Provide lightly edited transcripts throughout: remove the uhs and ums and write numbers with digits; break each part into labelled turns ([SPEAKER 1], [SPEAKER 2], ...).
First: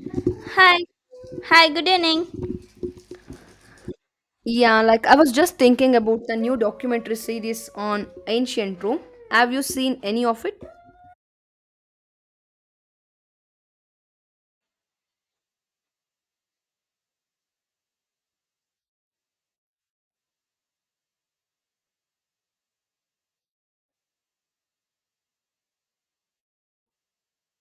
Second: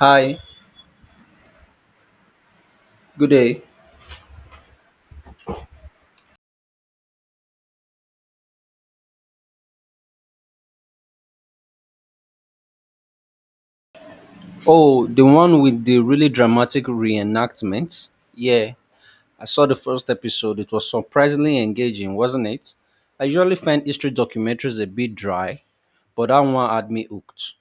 [SPEAKER 1] Hi,
[SPEAKER 2] Hi. Hi, good evening.
[SPEAKER 1] good day.
[SPEAKER 2] Yeah, like I was just thinking about the new documentary series on ancient Rome. Have you seen any of it?
[SPEAKER 1] Oh, the one with the really dramatic reenactment? Yeah, I saw the first episode. It was surprisingly engaging, wasn't it? I usually find history documentaries a bit dry, but that one had me hooked.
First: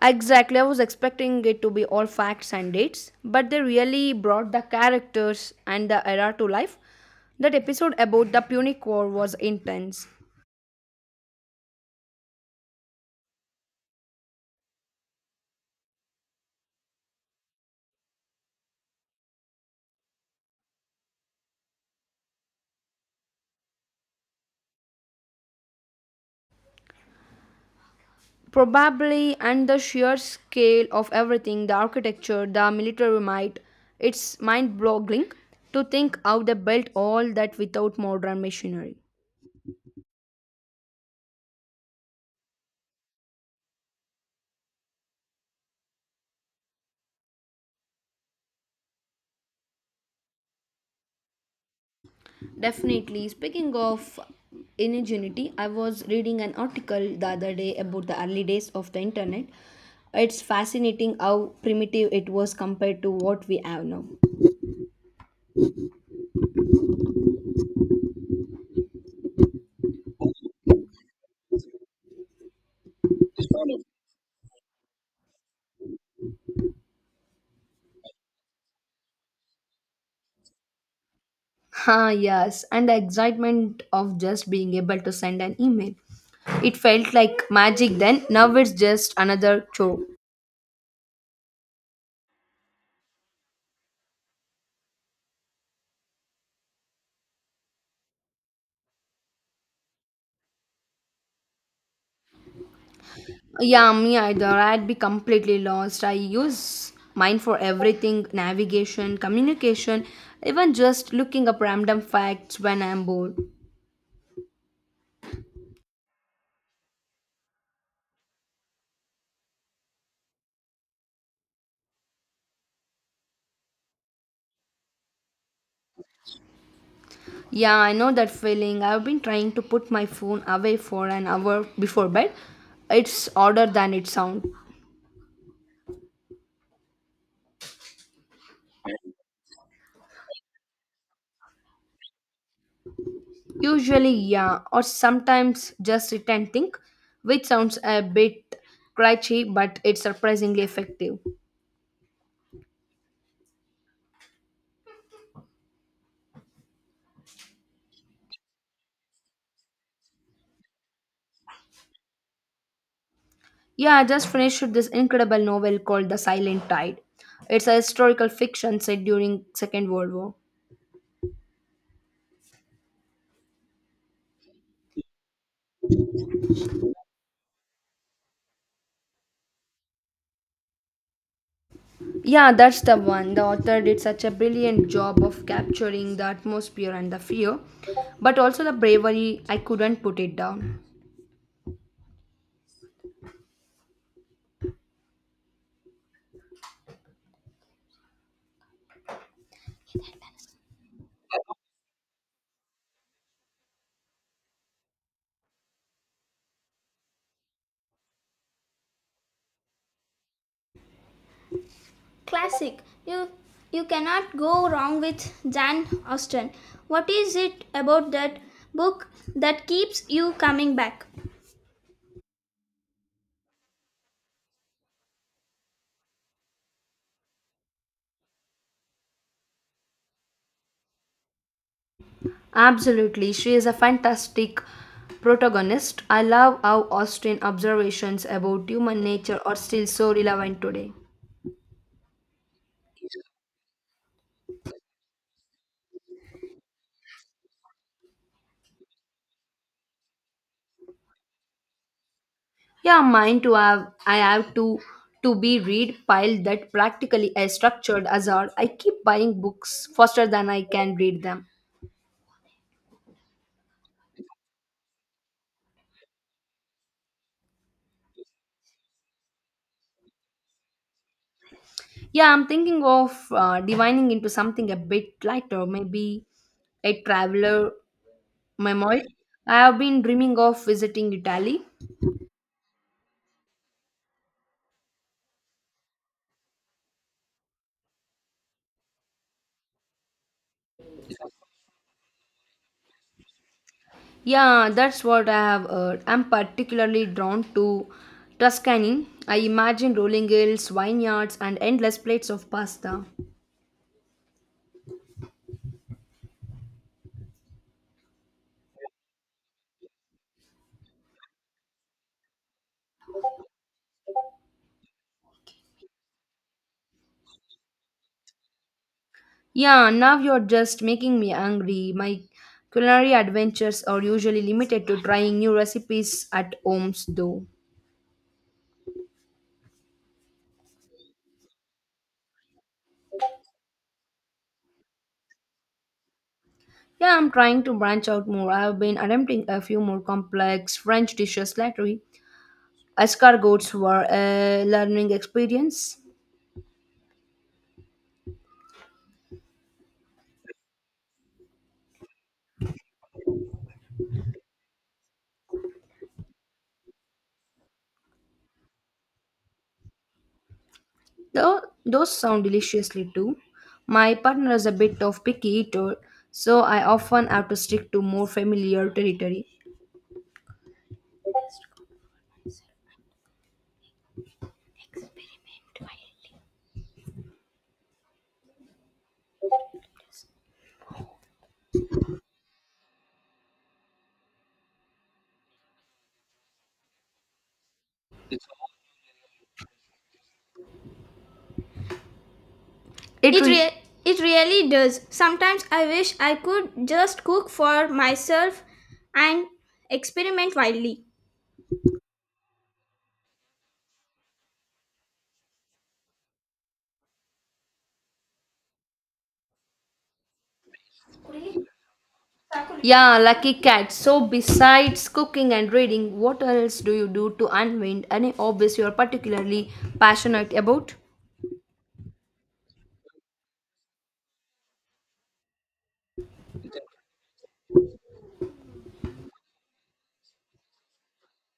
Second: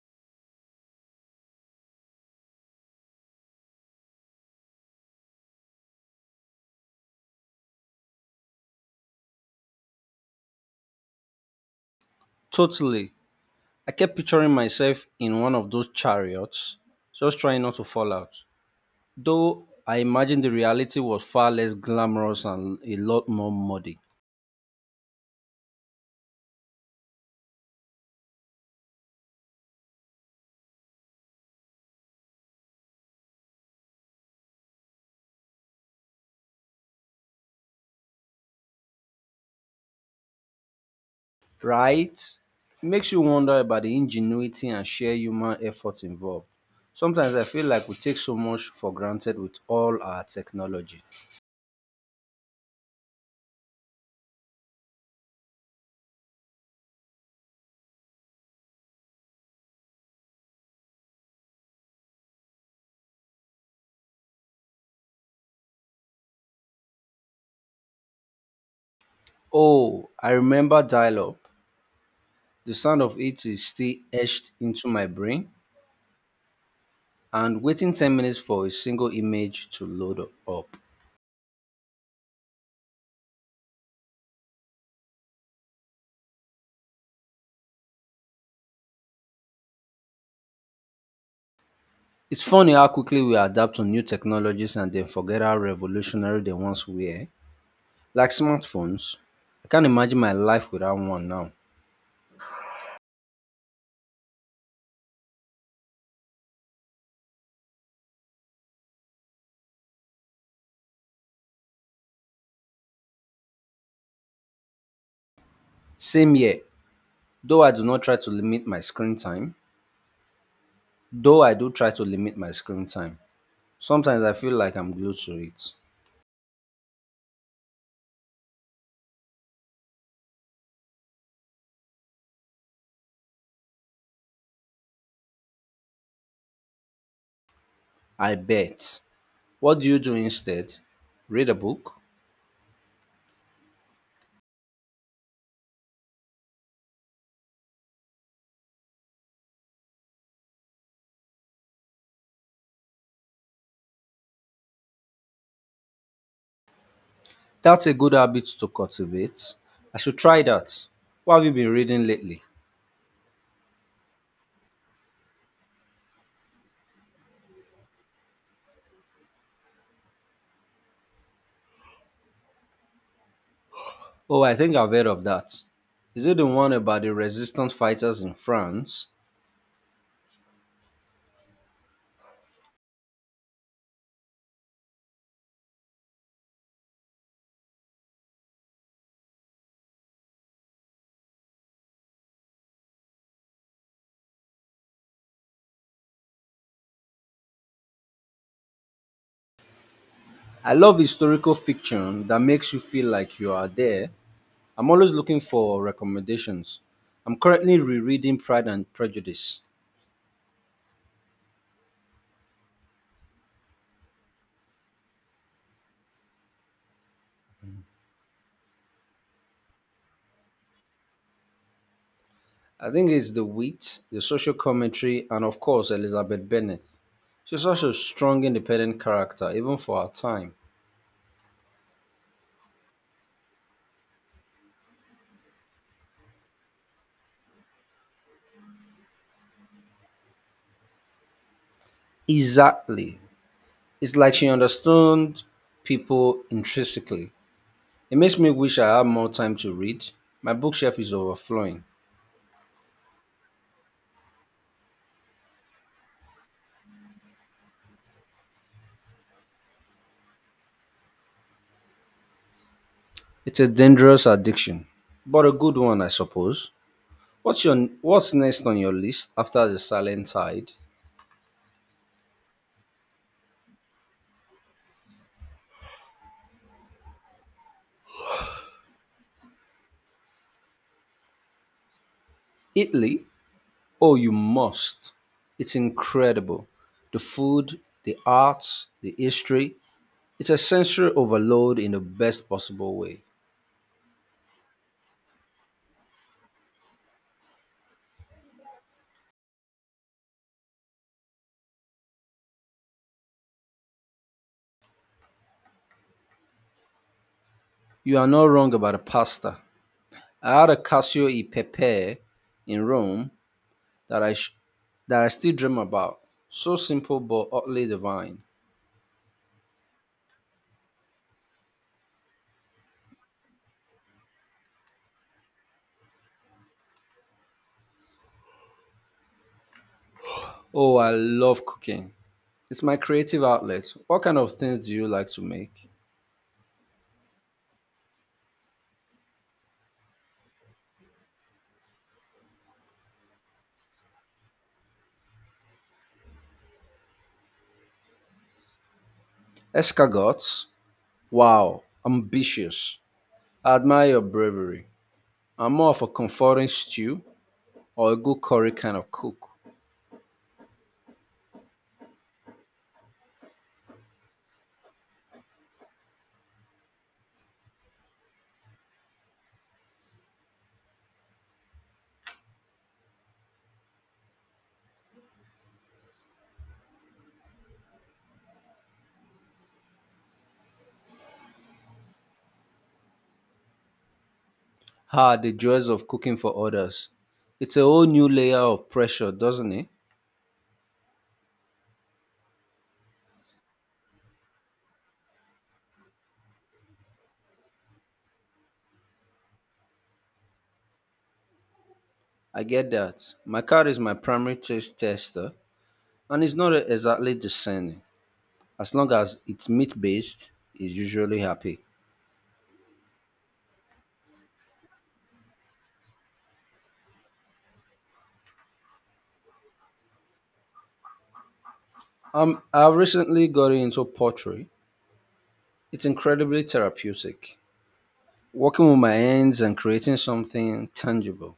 [SPEAKER 2] Exactly, I was expecting it to be all facts and dates, but they really brought the characters and the era to life. That episode about the Punic War was intense.
[SPEAKER 1] Totally. I kept picturing myself in one of those chariots, just trying not to fall out. Though I imagine the reality was far less glamorous and a lot more muddy.
[SPEAKER 2] Probably, and the sheer scale of everything, the architecture, the military might, it's mind boggling to think how they built all that without modern machinery.
[SPEAKER 1] Right? Makes you wonder about the ingenuity and sheer human effort involved. Sometimes I feel like we take so much for granted with all our technology.
[SPEAKER 2] Definitely. Speaking of ingenuity, I was reading an article the other day about the early days of the internet. It's fascinating how primitive it was compared to what we have now.
[SPEAKER 1] Oh, I remember dial up. The sound of it is still etched into my brain, and waiting 10 minutes for a single image to load up.
[SPEAKER 2] Ah, yes, and the excitement of just being able to send an email. It felt like magic then, now it's just another chore.
[SPEAKER 1] It's funny how quickly we adapt to new technologies and then forget how revolutionary they once were, like smartphones. I can't imagine my life without one now.
[SPEAKER 2] Yeah, me either. I'd be completely lost. I use mine for everything, navigation, communication, even just looking up random facts when I'm bored.
[SPEAKER 1] Same here. Though I do not try to limit my screen time, though I do try to limit my screen time, sometimes I feel like I'm glued to it.
[SPEAKER 2] Yeah, I know that feeling. I've been trying to put my phone away for an hour before bed. It's harder than it sounds.
[SPEAKER 1] I bet. What do you do instead? Read a book?
[SPEAKER 2] Usually, yeah, or sometimes just sit and think, which sounds a bit crunchy, but it's surprisingly effective.
[SPEAKER 1] That's a good habit to cultivate. I should try that. What have you been reading lately?
[SPEAKER 2] Yeah, I just finished this incredible novel called The Silent Tide. It's a historical fiction set during Second World War.
[SPEAKER 1] Oh, I think I've heard of that. Is it the one about the resistance fighters in France?
[SPEAKER 2] Yeah, that's the one. The author did such a brilliant job of capturing the atmosphere and the fear, but also the bravery. I couldn't put it down.
[SPEAKER 1] I love historical fiction that makes you feel like you are there. I'm always looking for recommendations. I'm currently rereading Pride and Prejudice.
[SPEAKER 2] Classic. You you cannot go wrong with Jane Austen. What is it about that book that keeps you coming back?
[SPEAKER 1] I think it's the wit, the social commentary, and of course, Elizabeth Bennet. She's such a strong, independent character, even for her time.
[SPEAKER 2] Absolutely. She is a fantastic protagonist. I love how Austen observations about human nature are still so relevant today.
[SPEAKER 1] Exactly. It's like she understood people intrinsically. It makes me wish I had more time to read. My bookshelf is overflowing.
[SPEAKER 2] Yeah, mine to have I have to be read pile that practically I structured hazard. I keep buying books faster than I can read them.
[SPEAKER 1] It's a dangerous addiction, but a good one, I suppose. What's next on your list after the Silent Tide?
[SPEAKER 2] Yeah, I'm thinking of divining into something a bit lighter, maybe a traveler memoir. I have been dreaming of visiting Italy.
[SPEAKER 1] Italy? Oh, you must. It's incredible. The food, the arts, the history. It's a sensory overload in the best possible way.
[SPEAKER 2] Yeah, that's what I have heard. I'm particularly drawn to Tuscany. I imagine rolling hills, vineyards, and endless plates of pasta.
[SPEAKER 1] You are not wrong about the pasta. I had a cassio e pepe in Rome that I sh- that I still dream about. So simple but utterly divine.
[SPEAKER 2] Yeah, now you're just making me hungry. My culinary adventures are usually limited to trying new recipes at homes, though.
[SPEAKER 1] Oh, I love cooking. It's my creative outlet. What kind of things do you like to make?
[SPEAKER 2] Yeah, I'm trying to branch out more. I've been attempting a few more complex French dishes lately. Escargots were a learning experience.
[SPEAKER 1] Escargots? Wow, ambitious. I admire your bravery. I'm more of a comforting stew or a good curry kind of cook.
[SPEAKER 2] Though those sound deliciously too. My partner is a bit of picky eater, so I often have to stick to more familiar territory.
[SPEAKER 1] Ah, the joys of cooking for others. It's a whole new layer of pressure, doesn't it?
[SPEAKER 2] It really does. Sometimes I wish I could just cook for myself and experiment wildly.
[SPEAKER 1] I get that. My cat is my primary taste tester, and it's not exactly discerning. As long as it's meat based, it's usually happy.
[SPEAKER 2] Yeah, lucky cat. So besides cooking and reading, what else do you do to unwind? Any hobbies you are particularly passionate about?
[SPEAKER 1] I've recently gotten into pottery. It's incredibly therapeutic. Working with my hands and creating something tangible.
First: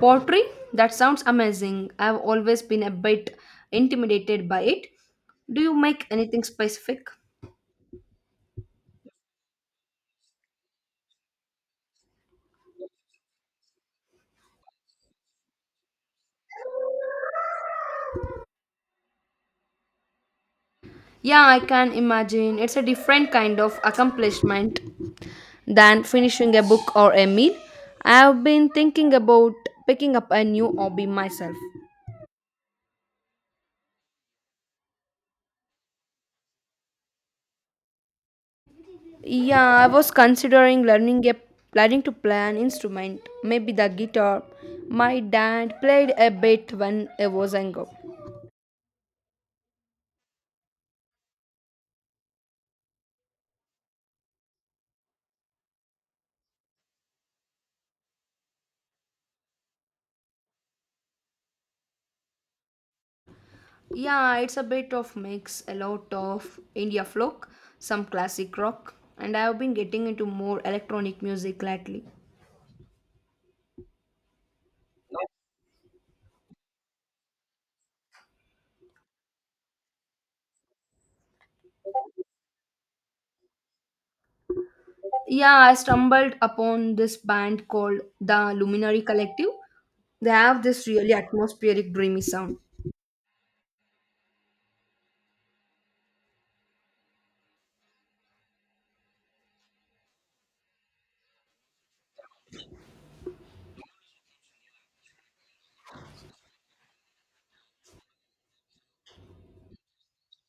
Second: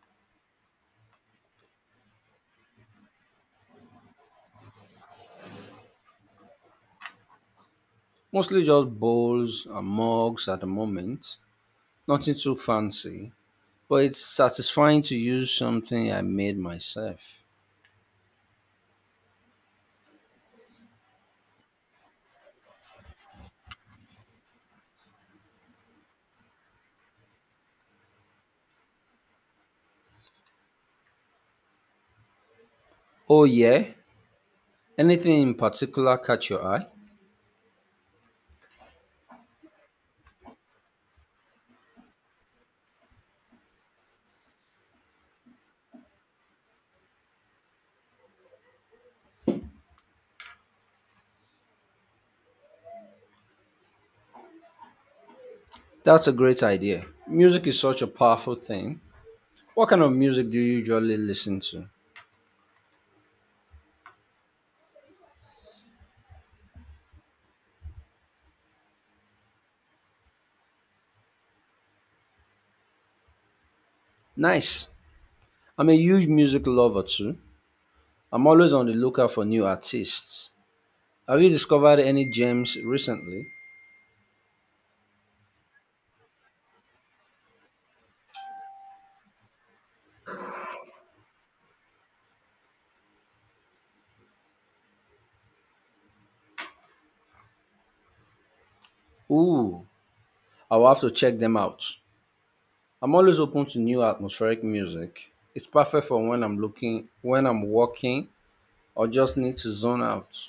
[SPEAKER 2] Pottery? That sounds amazing. I've always been a bit intimidated by it. Do you make anything specific?
[SPEAKER 1] Mostly just bowls and mugs at the moment, nothing too fancy, but it's satisfying to use something I made myself.
[SPEAKER 2] Yeah, I can imagine. It's a different kind of accomplishment than finishing a book or a meal. I've been thinking about picking up a new hobby myself.
[SPEAKER 1] Oh, yeah? Anything in particular catch your eye?
[SPEAKER 2] Yeah, I was considering learning to play an instrument, maybe the guitar. My dad played a bit when I was younger.
[SPEAKER 1] That's a great idea. Music is such a powerful thing. What kind of music do you usually listen to?
[SPEAKER 2] Yeah, it's a bit of mix, a lot of India folk, some classic rock, and I have been getting into more electronic music lately.
[SPEAKER 1] Nice. I'm a huge music lover too. I'm always on the lookout for new artists. Have you discovered any gems recently?
[SPEAKER 2] Yeah, I stumbled upon this band called the Luminary Collective. They have this really atmospheric, dreamy sound.
[SPEAKER 1] Ooh, I'll have to check them out. I'm always open to new atmospheric music. It's perfect for when I'm looking, when I'm walking, or just need to zone out.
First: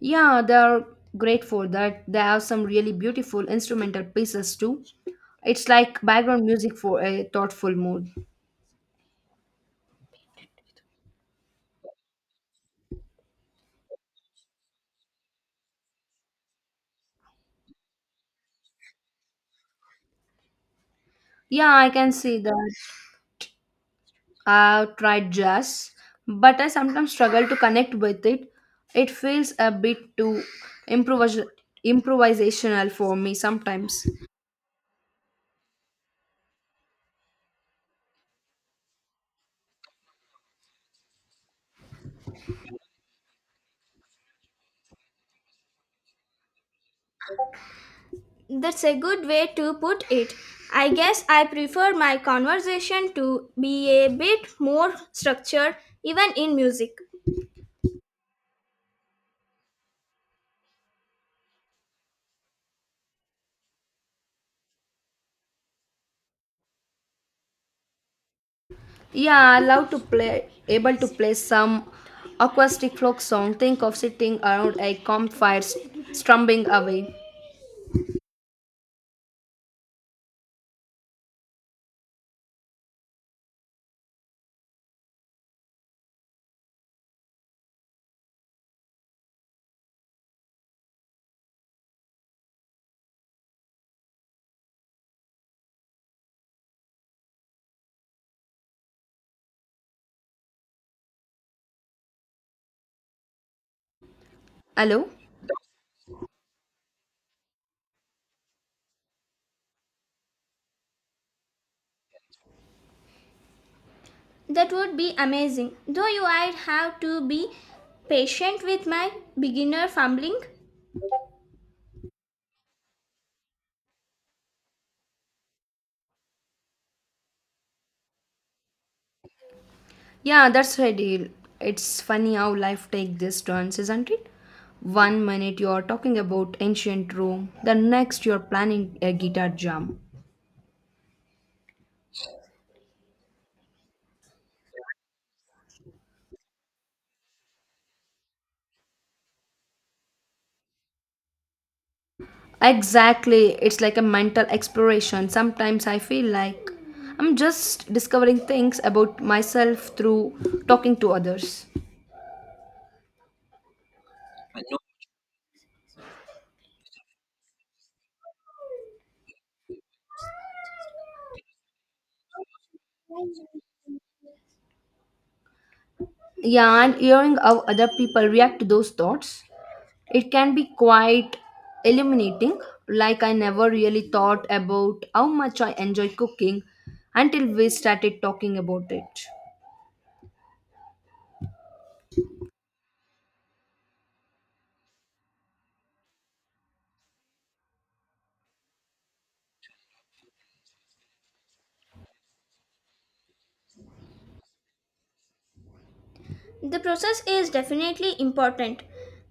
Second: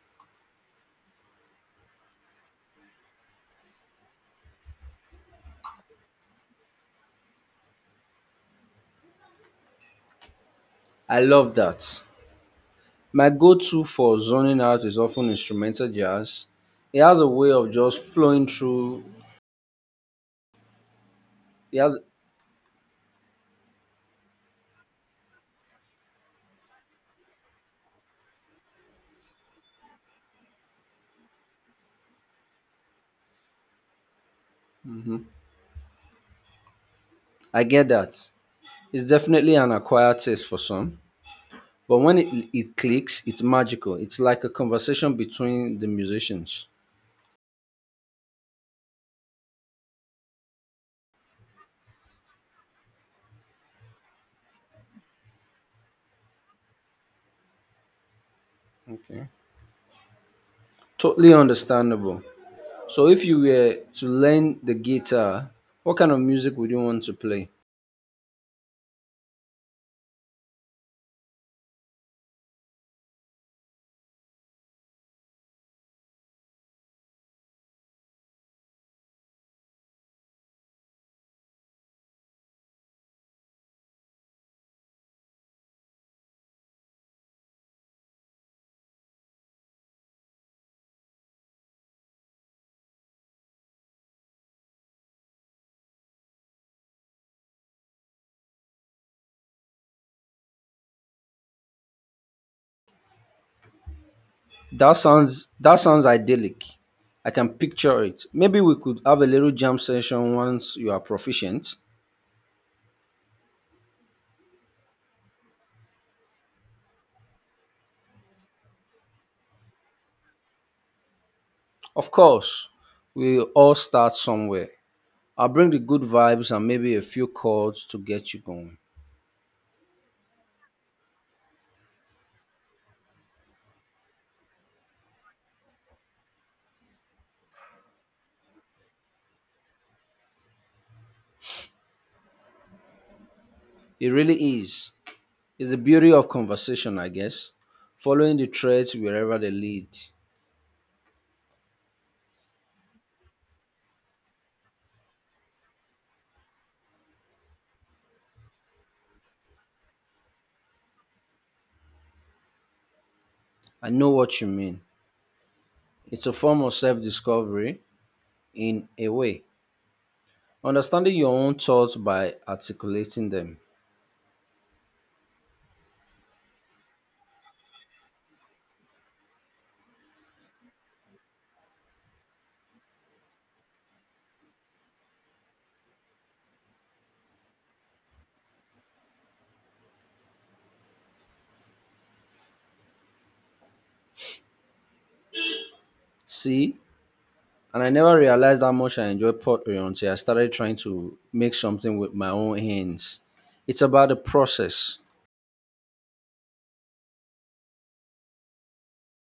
[SPEAKER 2] Yeah, they are great for that. They have some really beautiful instrumental pieces too. It's like background music for a thoughtful mood.
[SPEAKER 1] I love that. My go to for zoning out is often instrumental jazz. It has a way of just flowing through.
[SPEAKER 2] Yeah,
[SPEAKER 1] It
[SPEAKER 2] I
[SPEAKER 1] has,
[SPEAKER 2] can see that. I've tried jazz, but I sometimes struggle to connect with it. It feels a bit too improvis- improvisational for me sometimes.
[SPEAKER 1] I get that. It's definitely an acquired taste for some. But when it clicks, it's magical. It's like a conversation between the musicians.
[SPEAKER 2] That's a good way to put it. I guess I prefer my conversation to be a bit more structured, even in music.
[SPEAKER 1] Okay. Totally understandable. So, if you were to learn the guitar, what kind of music would you want to play?
[SPEAKER 2] Yeah, I love to play, able to play some acoustic folk song. Think of sitting around a campfire, strumming away. Hello?
[SPEAKER 1] That sounds idyllic. I can picture it. Maybe we could have a little jam session once you are proficient.
[SPEAKER 2] That would be amazing. Though you I'd have to be patient with my beginner fumbling.
[SPEAKER 1] Of course, we all start somewhere. I'll bring the good vibes and maybe a few chords to get you going.
[SPEAKER 2] Yeah, that's the deal. It's funny how life takes these turns, isn't it? One minute you're talking about ancient Rome, the next you're planning a guitar jam.
[SPEAKER 1] It really is. It's the beauty of conversation, I guess. Following the threads wherever they lead.
[SPEAKER 2] Exactly, it's like a mental exploration. Sometimes I feel like I'm just discovering things about myself through talking to others.
[SPEAKER 1] I know what you mean. It's a form of self discovery in a way. Understanding your own thoughts by articulating them.
[SPEAKER 2] Yeah, and hearing how other people react to those thoughts. It can be quite illuminating, like I never really thought about how much I enjoy cooking until we started talking about it.
[SPEAKER 1] See, and I never realized how much I enjoy pottery until I started trying to make something with my own hands. It's about the process,
[SPEAKER 2] The process is definitely important.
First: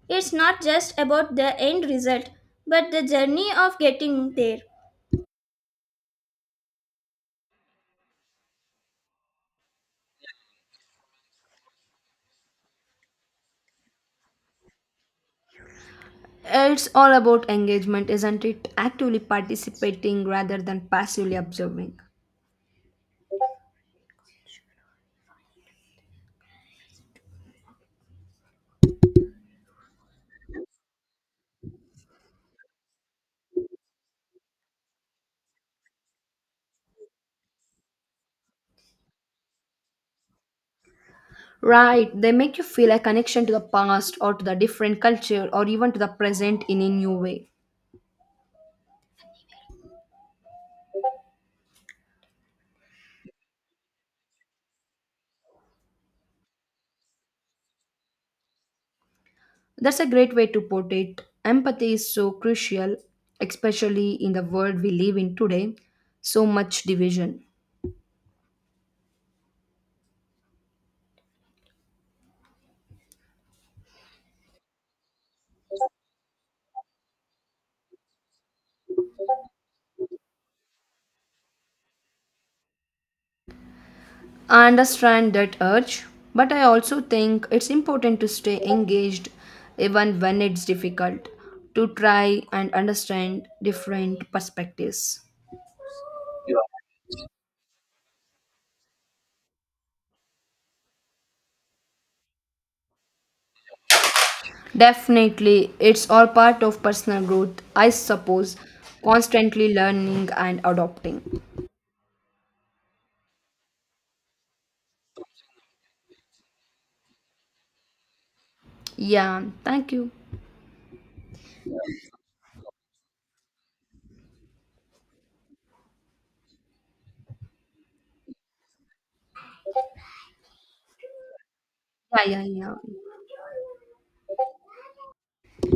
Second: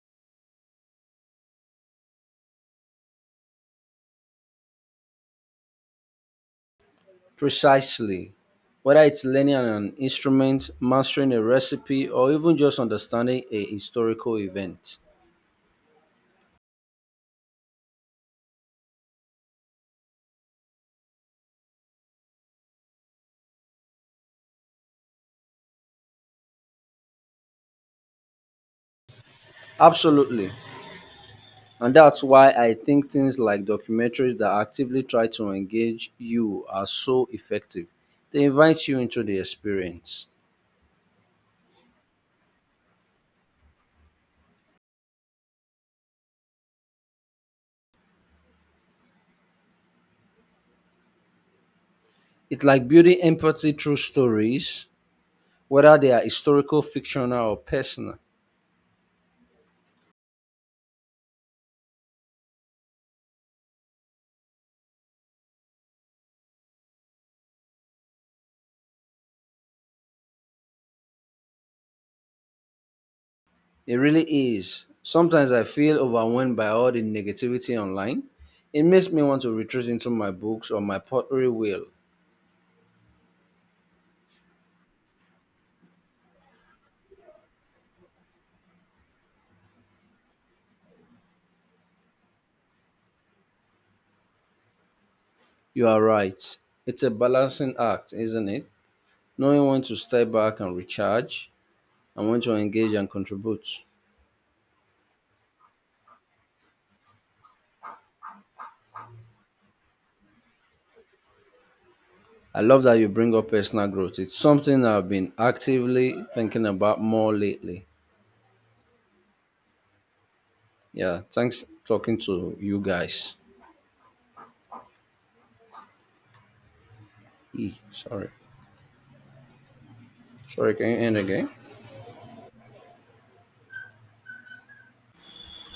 [SPEAKER 2] It's not just about the end result, but the journey of getting there.
[SPEAKER 1] precisely. Whether it's learning an instrument, mastering a recipe, or even just understanding a historical event.
[SPEAKER 2] It's all about engagement, isn't it? Actively participating rather than passively observing.
[SPEAKER 1] Absolutely. And that's why I think things like documentaries that actively try to engage you are so effective. They invite you into the experience.
[SPEAKER 2] Right, they make you feel a connection to the past or to the different culture or even to the present in a new way.
[SPEAKER 1] It's like building empathy through stories, whether they are historical, fictional, or personal.
[SPEAKER 2] That's a great way to put it. Empathy is so crucial, especially in the world we live in today. So much division.
[SPEAKER 1] It really is. Sometimes I feel overwhelmed by all the negativity online. It makes me want to retreat into my books or my pottery wheel.
[SPEAKER 2] I understand that urge, but I also think it's important to stay engaged even when it's difficult, to try and understand different perspectives.
[SPEAKER 1] You are right. It's a balancing act, isn't it? Knowing when to step back and recharge and when to engage and contribute.
[SPEAKER 2] Definitely, it's all part of personal growth, I suppose, constantly learning and adopting.
[SPEAKER 1] I love that you bring up personal growth. It's something I've been actively thinking about more lately.
[SPEAKER 2] Yeah, thank you.
[SPEAKER 1] Yeah, thanks talking to you guys. Sorry. Sorry, can you end again?
[SPEAKER 2] Yeah, yeah, yeah.